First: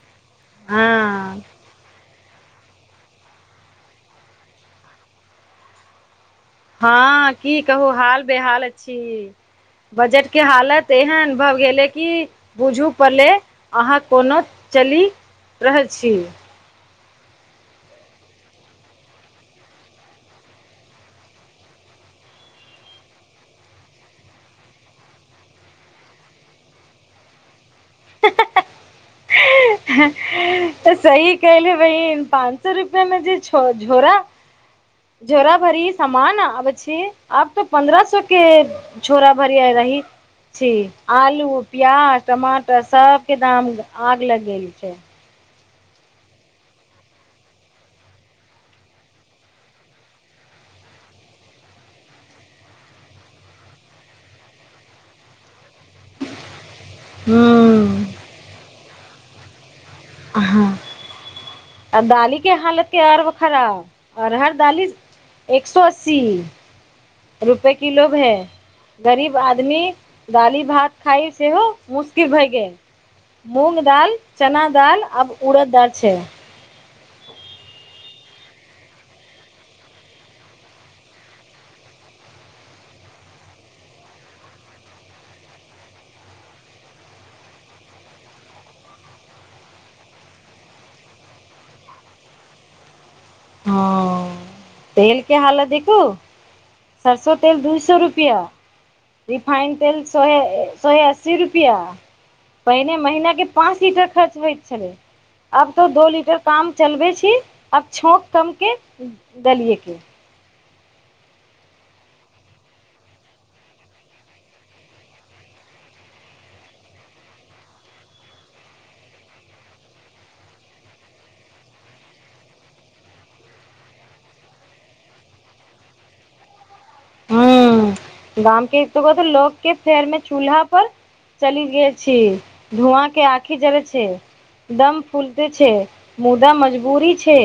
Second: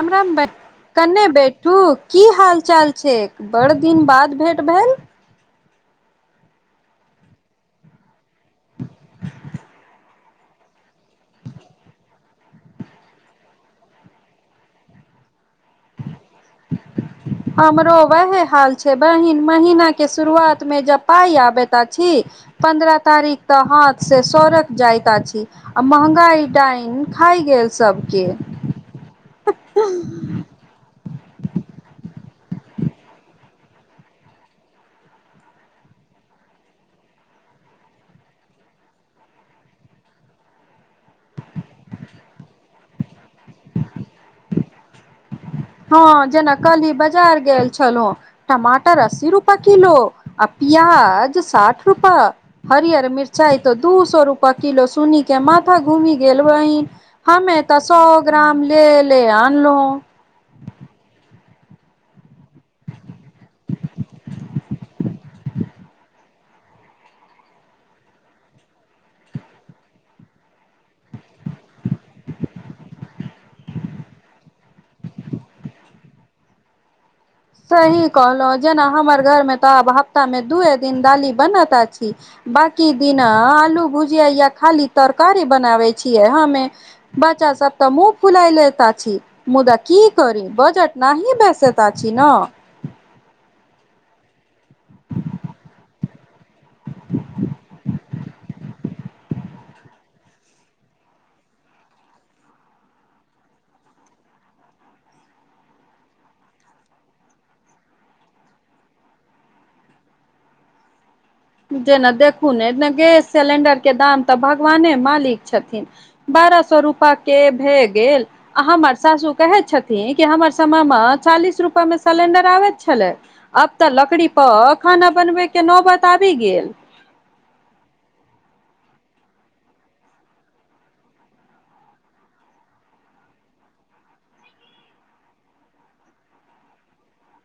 हमरा [unintelligible] कने हँ बैठू की हाल चाल छै? बड़ दिन बाद भेट भेल। हँ की कहू हाल बेहाल अछि। बजट के हालत एहन भऽ गेले कि बुझू पले अहाँ कोनो चलि रहल छी? हमरो वैहे हाल छै बहिन, महीना के शुरुआत मे जब पाय आबैत अछि पन्द्रह तारीख तक हाथ से सरैक जाइत अछि। आ मंहगाई डाइन खाय गेल सभके। हे तऽ सही कहलियै बहिन पाँच सए रुपए मे जे झो झोरा झोरा भरी समान आबै छी आब तऽ पन्द्रह सौ के झोरा भरि आय रही। छी, आलू, प्याज, टमाटर सबके दाम आग लगले छै। हँ जेना कल ही बजार गेल छलहुँ। टमाटर अस्सी रुपए किलो आ पिआज साठ रुपये। हरिअर मिरचाइ त दू सौ रुपया किलो सुनी के माथा घूमी गेल वही हमे हूँ तऽ सौ ग्राम ले ले आनलहु। हां। आर दालि के हालत के तऽ और खराब अरहर दालि एक सो अस्सी। रुपए किलो भै गरीब आदमी दालि भात खाइ सेहो मुश्किल भए गेल। मूँग दाल, चना दालि, आब उड़द छै। सही कहलहुँ जेना हमर घरमे तऽ आब हफ्तामे दुए दिन दालि बनैत आछि। बाकी दिना आलू भुजिया या खाली तरकारी बनाबैय छियै हमें। बच्चा सब तऽ मुँह फुलैल लैत अछी। मुदा की करी बजट नाही बैसत आछि ना। हँ तेल के हालत देखू सरसो तेल दू सौ रुपया। रिफाइन तेल सोहे सोहे अस्सी रुपया। पहिने महिना के पाँच लीटर खर्च होइत छलै। अब तो दो लीटर काम चलबे छी, अब छौंक कम के दलिये के। जेना देखू ने इतना गैस सलेंडर के दाम तऽ भगवाने मालिक छथिन। बारह सो रूपा के भेऽ गेल। आ हमर सासु कहैथ छथिन कि हमर समय में चालीस रुपा में सलेण्डर आबैत छलै। आब तऽ लकड़ी पर खाना बनबय के नौबत आबी गेल। हम्म गाम के दुगो [unintelligible] लोक के फेर में चूल्हा पर चली गय छी, धुआँ के आँखि जड़ैत छैय। दम फूलते छै मुदा मजबूरी छै।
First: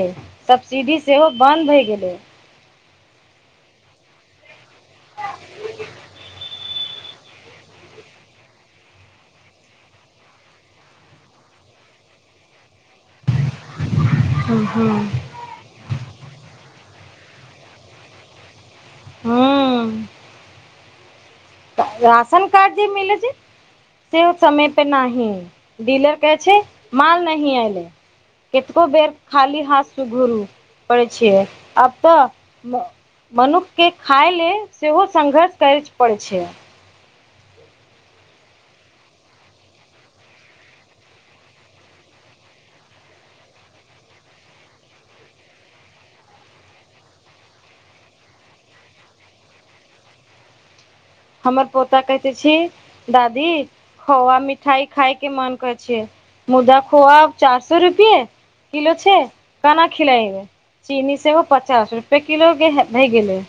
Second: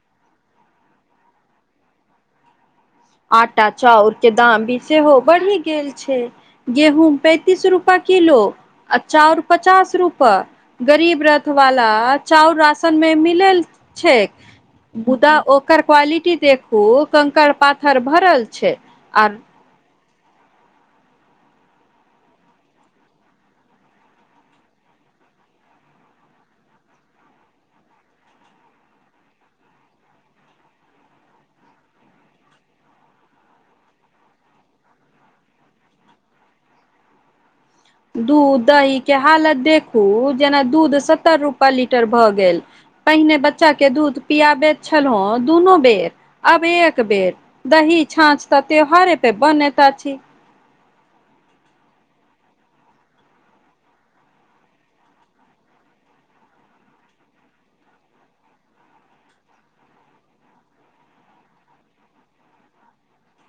सब्सिडी सेहो बन्द भय गेलै। आटा चाउर के दाम भी सेहो बढ़ी गेल छै गेहूँम पैंतीस रूपा। किलो आ चाउर पचास रुपा। गरीब रथ वाला चाउर राशन में मिलेल छै। मुदा ओकर क्वालिटी देखू कंकड़ पाथर भरल छै। आर हूं त राशन कार्ड जे मिलै छै। सेहो समय पे नाही डीलर कहै छै माल नहीं ऐले। केतको बेर खाली हाथ स गुरू पड़ै छिय आब तऽ मनुख के खाय ले सेहो संघर्ष कैच पड़ै छै। दूध दही के हालत देखू जेना दूध सत्तर रुपए लीटर भऽ गेल। पहिने बच्चा के दूध पियाबैत छलहुँ दुनू बेर। अब एक बेर दही, छाँछ तऽ त्यौहारे पे बनेत अछि। हमर पोता कहैत अछि दादी। खोआ मिठाइ खायके मन कर छै, मुदा खोआ आब चास रुपये। किलो छै काना खिलैइबे। चीनी सेहो पचास रुपैए किलोे भए गेलै।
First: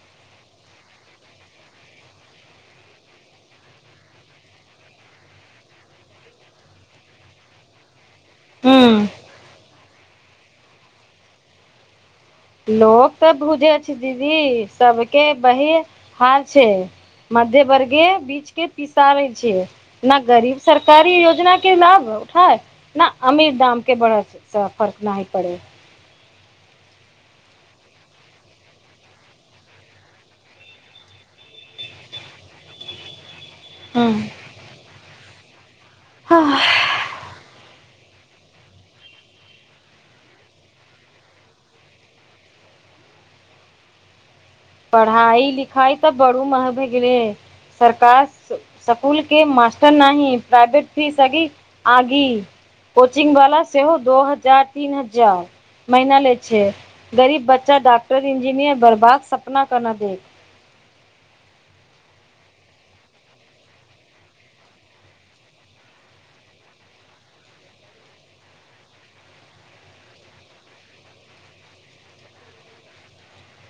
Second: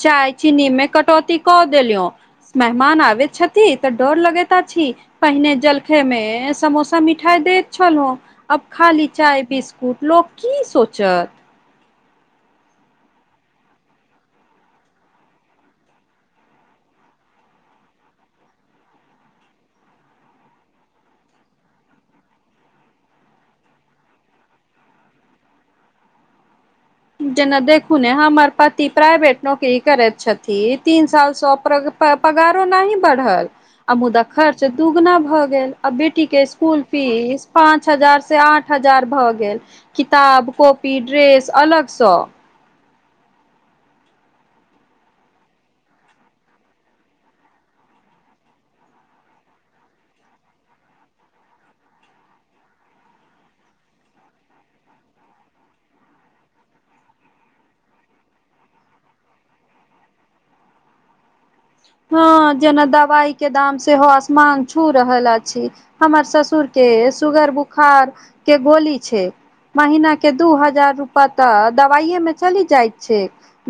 चाय चीनी मे कटौती कऽ देलियौ। मेहमान आबैत छथि तऽ डर लगेत अछी। पहिने जलखेमे समोसा मिठाइ दैत छलहु। आब खाली हूँ चाय बिस्कुट लोक की सोचत। लोक तऽ बुझे अछि दीदी सबके वही हाल छै। मध्यवर्गीय बीचके पिसारै छियै। ना गरीब सरकारी योजना के लाभ उठाए। ना अमीर दाम के बढ़त स फर्क नहि पड़ै। जेना देखू ने हमर पति प्राइवेट नौकरी करैत छथि। तीन सालसँ प्रा पगारो नाहि बढ़ल। आ हूँ मुदा खर्च दुगुना भ गेल, आ बेटी के स्कूल फीस पाच हजार से आठ हजार भ गेल, किताब कॉपी ड्रेस अलग स। पढ़ाइ - लिखाइ तऽ बरु महग भए गेलै। सरकार स्कूल के मास्टर नहि प्राइवेट फीस अगी। आगी कोचिंग वाला सेहो दो हजार तीन हजार। महिना लै छै गरीब बच्चा डॉक्टर इंजीनियर बनबाक सपना केना देख। हँ जेना दवाई के दाम सेहो असमान छू रहल अछि। हमर ससुर के सुगर बुखार के गोली छै। महिना के दू हजार रूपा तऽ दवाइए मे चलि जाइत छै।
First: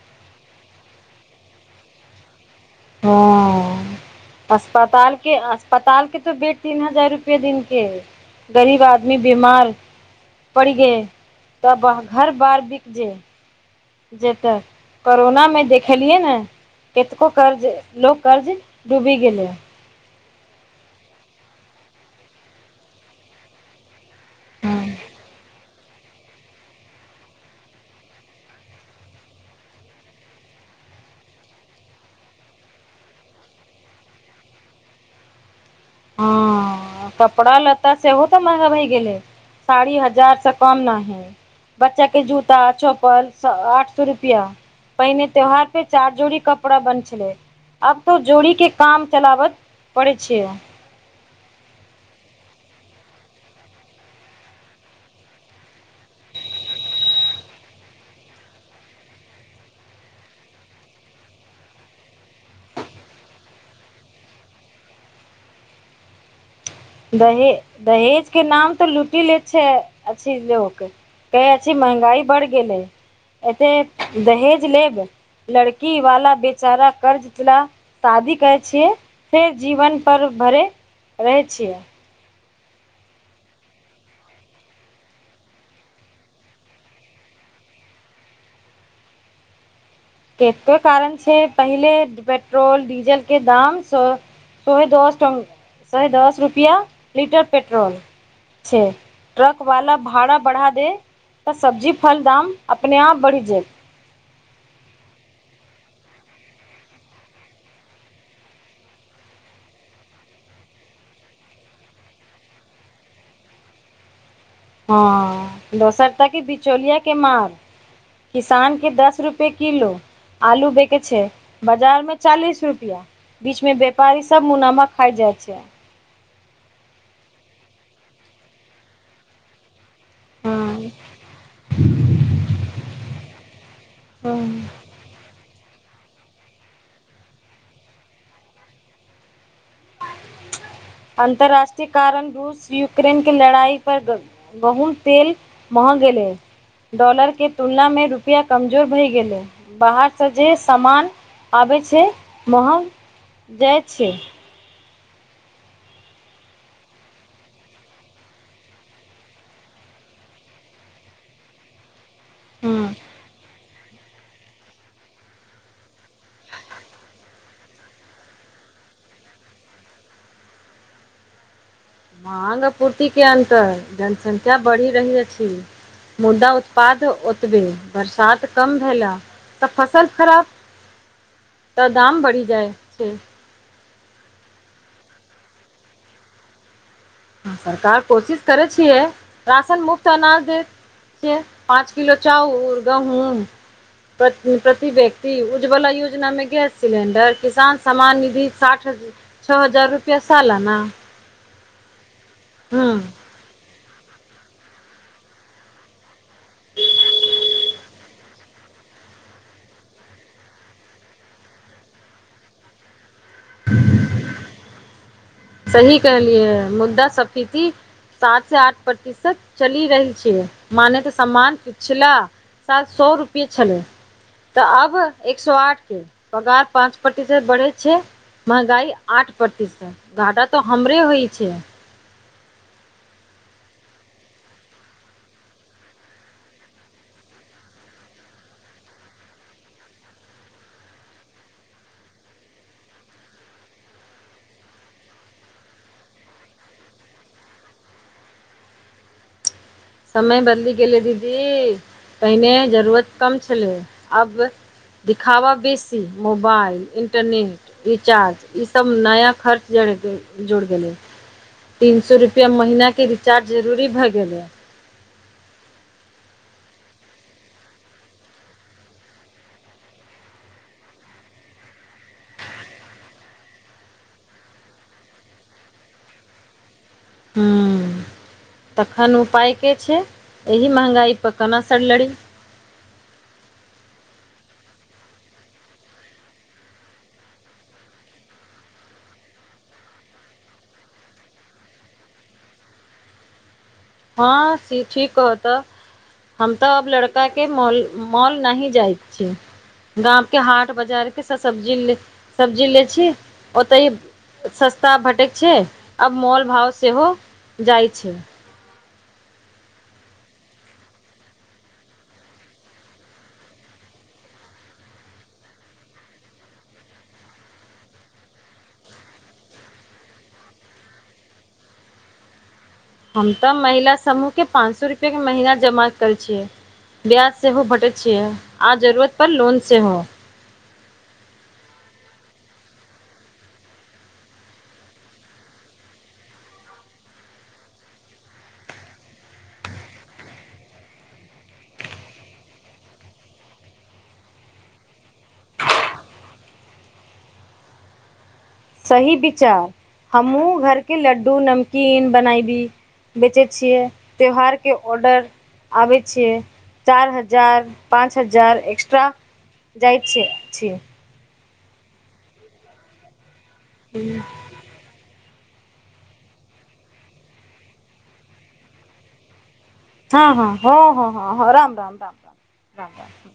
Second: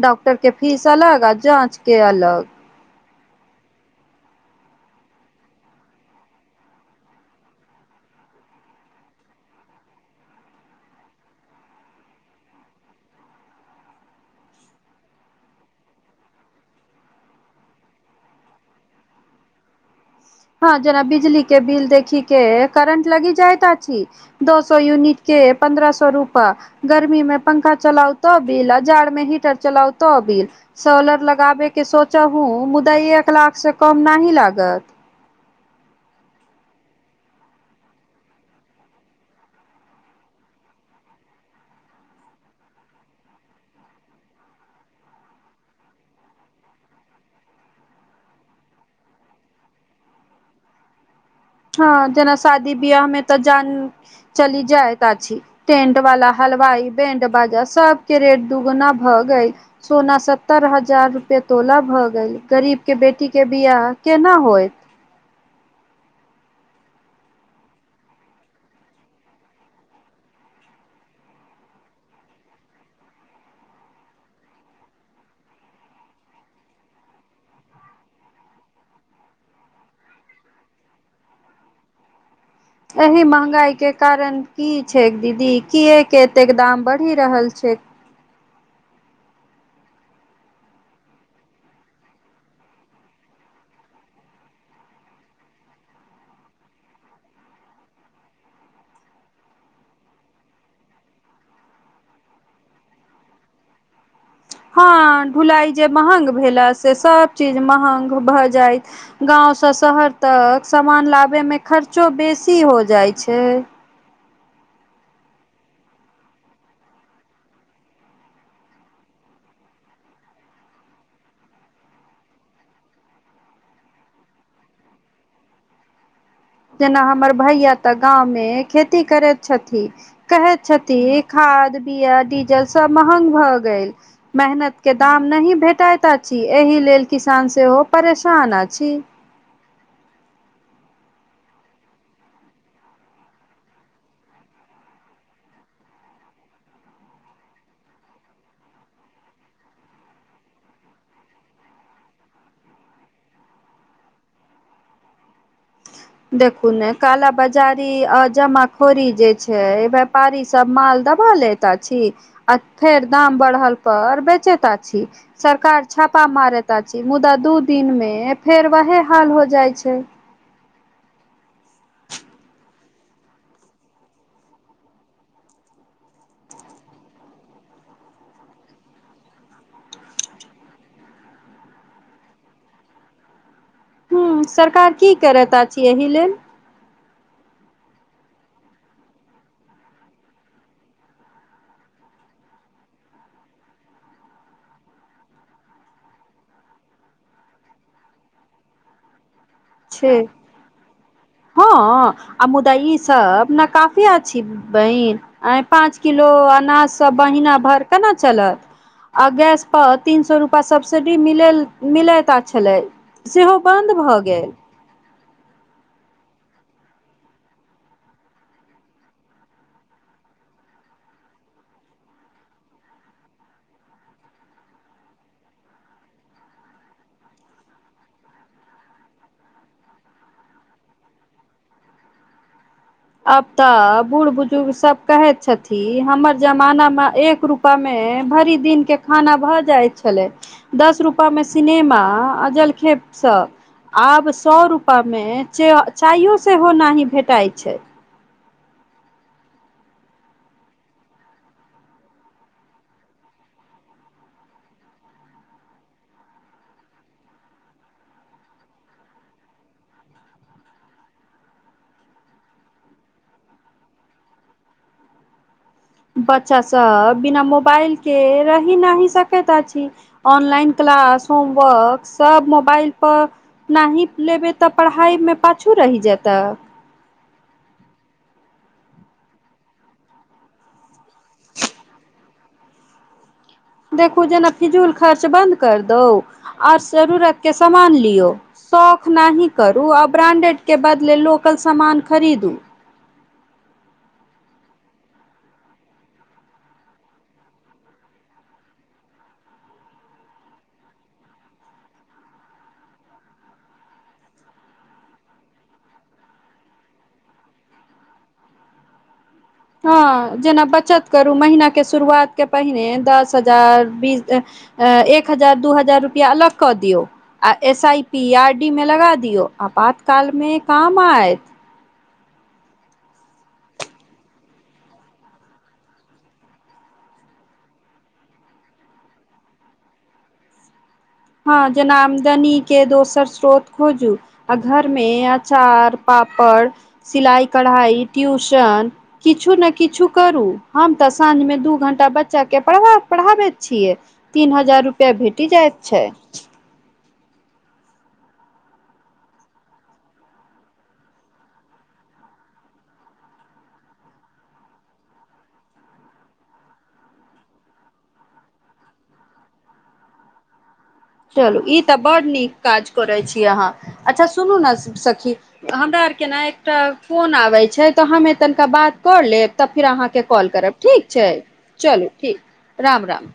डॉक्टर के फीस अलग आ जाँच के अलग। हँ। अस्पताल के अस्पताल के तऽ बेड तीन हजार रुपया दिन के है। गरीब आदमी बीमार। पड़ि गे तब घर बार बिक जेए। जे तऽ कोरोनामे देखलियै ने। केतको कर्ज लोको कर्ज डूबि गेलै। हँ जेना बिजली के बिल देखी के करेंट लगी जाय तऽ छी। दो सौ हँ यूनिट के पन्द्रह सौ रूपा। गर्मी में पंखा चलाउ तऽ बिल आ जाड़ मे हीटर चलाउ तऽ बिल। सोलर लगाबेके सोच हूँ मुदा एक लाख से कम नाहि लागत। हँ कपड़ा लत्ता सेहो तऽ महगा भए गेलै। साड़ी हजार से कम नाहि। बच्चा के जूता चप्पल आठ सौ रुपआ। पहिने त्योहार पे चार जोड़ी कपड़ा बन छलै। आब तऽ जोड़ीके काम चलाबत पड़ै छै। ह जेना शादी बियाह मे तऽ जान चली जायता छी। टेंट वाला हलवाई बैंड बाजा सबके रेट दुगुना भऽ गई। सोना सत्तर हजार रुपए तोला भऽ गेल गरीबके बेटीके बियाह केना होइत। दहे दहेज के नाम तऽ लुटि ले छै अछि लोक। केहछी महंगाई बड़ गेलै एते दहेज लेब। लड़की वाला बेचारा कर्ज चला शादी करै छियै फेर जीवनपर भरैत रहै छियै। एहि महँगाईके कारण की छैक दीदी किएक एतेक दाम बढ़ि रहल छै। एके कारण छै पहिले पेट्रोल डीजल के दाम स सोहे दस सहे दस रुपआ लीटर पेट्रोल से ट्रक वाला भाड़ा बढ़ा दे तऽ सब्जी फल दाम अपने आप बाढ़ि जायत। हँ ढुलाई जे मंहग भेल से सभ चीज मंहग भऽ जाइत। गाँवसँ शहर तक समान लाबैमे खर्चो बेसी हो जाइ छै। हँ दोसर ताकी बिचौलिया के माल। किसानके दस रुपे किलो। आलू बेके छै बजार में चालीस रुपआ। बीच में व्यापारी सब मुनामा खाय जाय छै। जेना हमर भैया तऽ गाँवमे खेती करैत छथि कहे हँ छथि। खाद बिया डीजल सब महंग भऽ गेल हँ मेहनत के दाम नही भेटत अ छी एहि लेल किसान सेहो परेशान अछि। अन्तर्राष्ट्रीय कारण रूस यूक्रेन के लड़ाई पर ग बहुत तेल महंग गेलै। डॉलरके तुलना मे रुपया कमजोर भए गेलैय, बाहरसँ जे सामान आबैय छैय वहाँ जाइ छैय। देखू ने काल बाजारी आ जमाखोरी जे छैय व्यापारी सब माल दबा लेत अछि आ हँ फेर दाम बढ़ल पर बेचैता अछि। सरकार छापा मारैत अछि मुदा दू दिनमे फेर वहे हाल हो जाइ छैय। मांग आपूर्तिके अन्तर जनसंख्या बढ़ि रहल अछि। मुदा उत्पाद ओतबे, बरसात कम भेला। त फसल खराब त दाम बढ़ि जाइ छैय। ह सरकार की करैत अछि एहि लेल। सरकार कोशिश करै छियै राशन मुफ्त अनाज देत छैय, पाँच किलो चाउर, गहूंम प्रति व्यक्ति उज्जवला योजनामे गैस सिलेंडर किसान समान निधि साठि छओ हजार छै रुपैआ सालाना हँ आ मुुदा इ हूँ सब न काफी अछि बहिन आ इ पाँच किलो अनाज सभ महीना भरि केना चलत। आ गैस पर तीन सए रुपआ सब्सिडी मिलैल मिलैत छलै सेहो बन्द भऽ गेल। सही कहलियएै मुद्दा सब्सिडी सात से आठ प्रतिशत चलि रहल छैय माने की सम्मान पिछला साल सए रुपैए छलै तऽ अब एक सए आठ भेल। पगार पाँच प्रतिशत बढ़ैय छैय। महंगाई आठ प्रतिशत घाटा तऽ हमरे होइ छैय। आब तऽ बूढ़ बुजुर्ग सभ कहैत छथिन हमर जमाना मे एक रुपैया मे भरि दिनके खाना भऽ जाइ छलै। दस रुपैयामे सिनेमा आ जलखै सब। आब सौ रुपामे चायो सेहो नै भेटइ छैय। समय बदलि गेलै दीदी पहिने जरूरत कम छलै अब दिखावा बेसी मोबाइल, इन्टरनेट रिचार्ज इ सब नया खर्च जुड़ि गेलै। तीन सौ रुपया महिनाके रिचार्ज जरूरी भए गेलय। बच्चा सभ बिना मोबाइलके रहि नहि सकैत अछि। ऑनलाइन क्लास, होमवर्क सब मोबाइल पर नहि लेबैय त पढ़ाइमे पाछू रहि जेतैय। ह तखन उपाय कि छैय एहि महंगाइ पर कोना सड़लड़ी देखू जेना फिजूल खर्च बन्द कर दौ और जरूरतके समान लियौ। शौख नहि करू आ ब्रांडेडके बदले लोकल समान खरीदू। हँ से ठीक [unintelligible] हम त अब लड़काके मॉल, मॉल नहि जाइत छी। गामके हाट बाजारके सब्जी, सब्जी लय छी ओतय सस्ता भेटैत छैय आब मोल भाव सेहो जाइ छैय। हँ जेना बचत करू महिनाके शुरुआत के पहिने दस हजार बीस एक हजार, दू हजार रुपैया अलग कऽ दियौ। आ S- I- P, R- D मे लगा दियौ, आपातकालमे काम आयत। हम त महिला समूहके पाँच सए रुपैयाके महिना जमा करय छियै। ब्याज सेहो भेटैय छियै आ जरूरत पर लोन सेहो। हँ जेना आमदनी के दोसर स्रोत खोजू। आ घर मे अचार, पापड़, सिलाई, कढ़ाई, ट्यूशन किछु ने किछु करू, हम तऽ साँझ मे दू घण्टा बच्चा के पढ़ा पढ़ाबैत छियै। तीन हजार रुपैया भेटी जाइत छै। सही बिचार हमहुँ घर के लड्डू, नमकीन बनाई दी। बेचै छियै त्यौहार के ऑर्डर। आबै छियै चारि हजार पाँच हजार एक्स्ट्रा जाइ छियै छियै। चलू ई तऽ बड् नीक काज करै छी अहाँ अच्छा सुनू ने सखी हमरा आर के ने एकटा फोन आबै छै तऽ हममे तनिका बाद कर लेब तब फिर हँ अहाँके हँ कॉल करब हँ ठीक हँ छै, हँ राम राम राम चलू राम ठीक राम राम।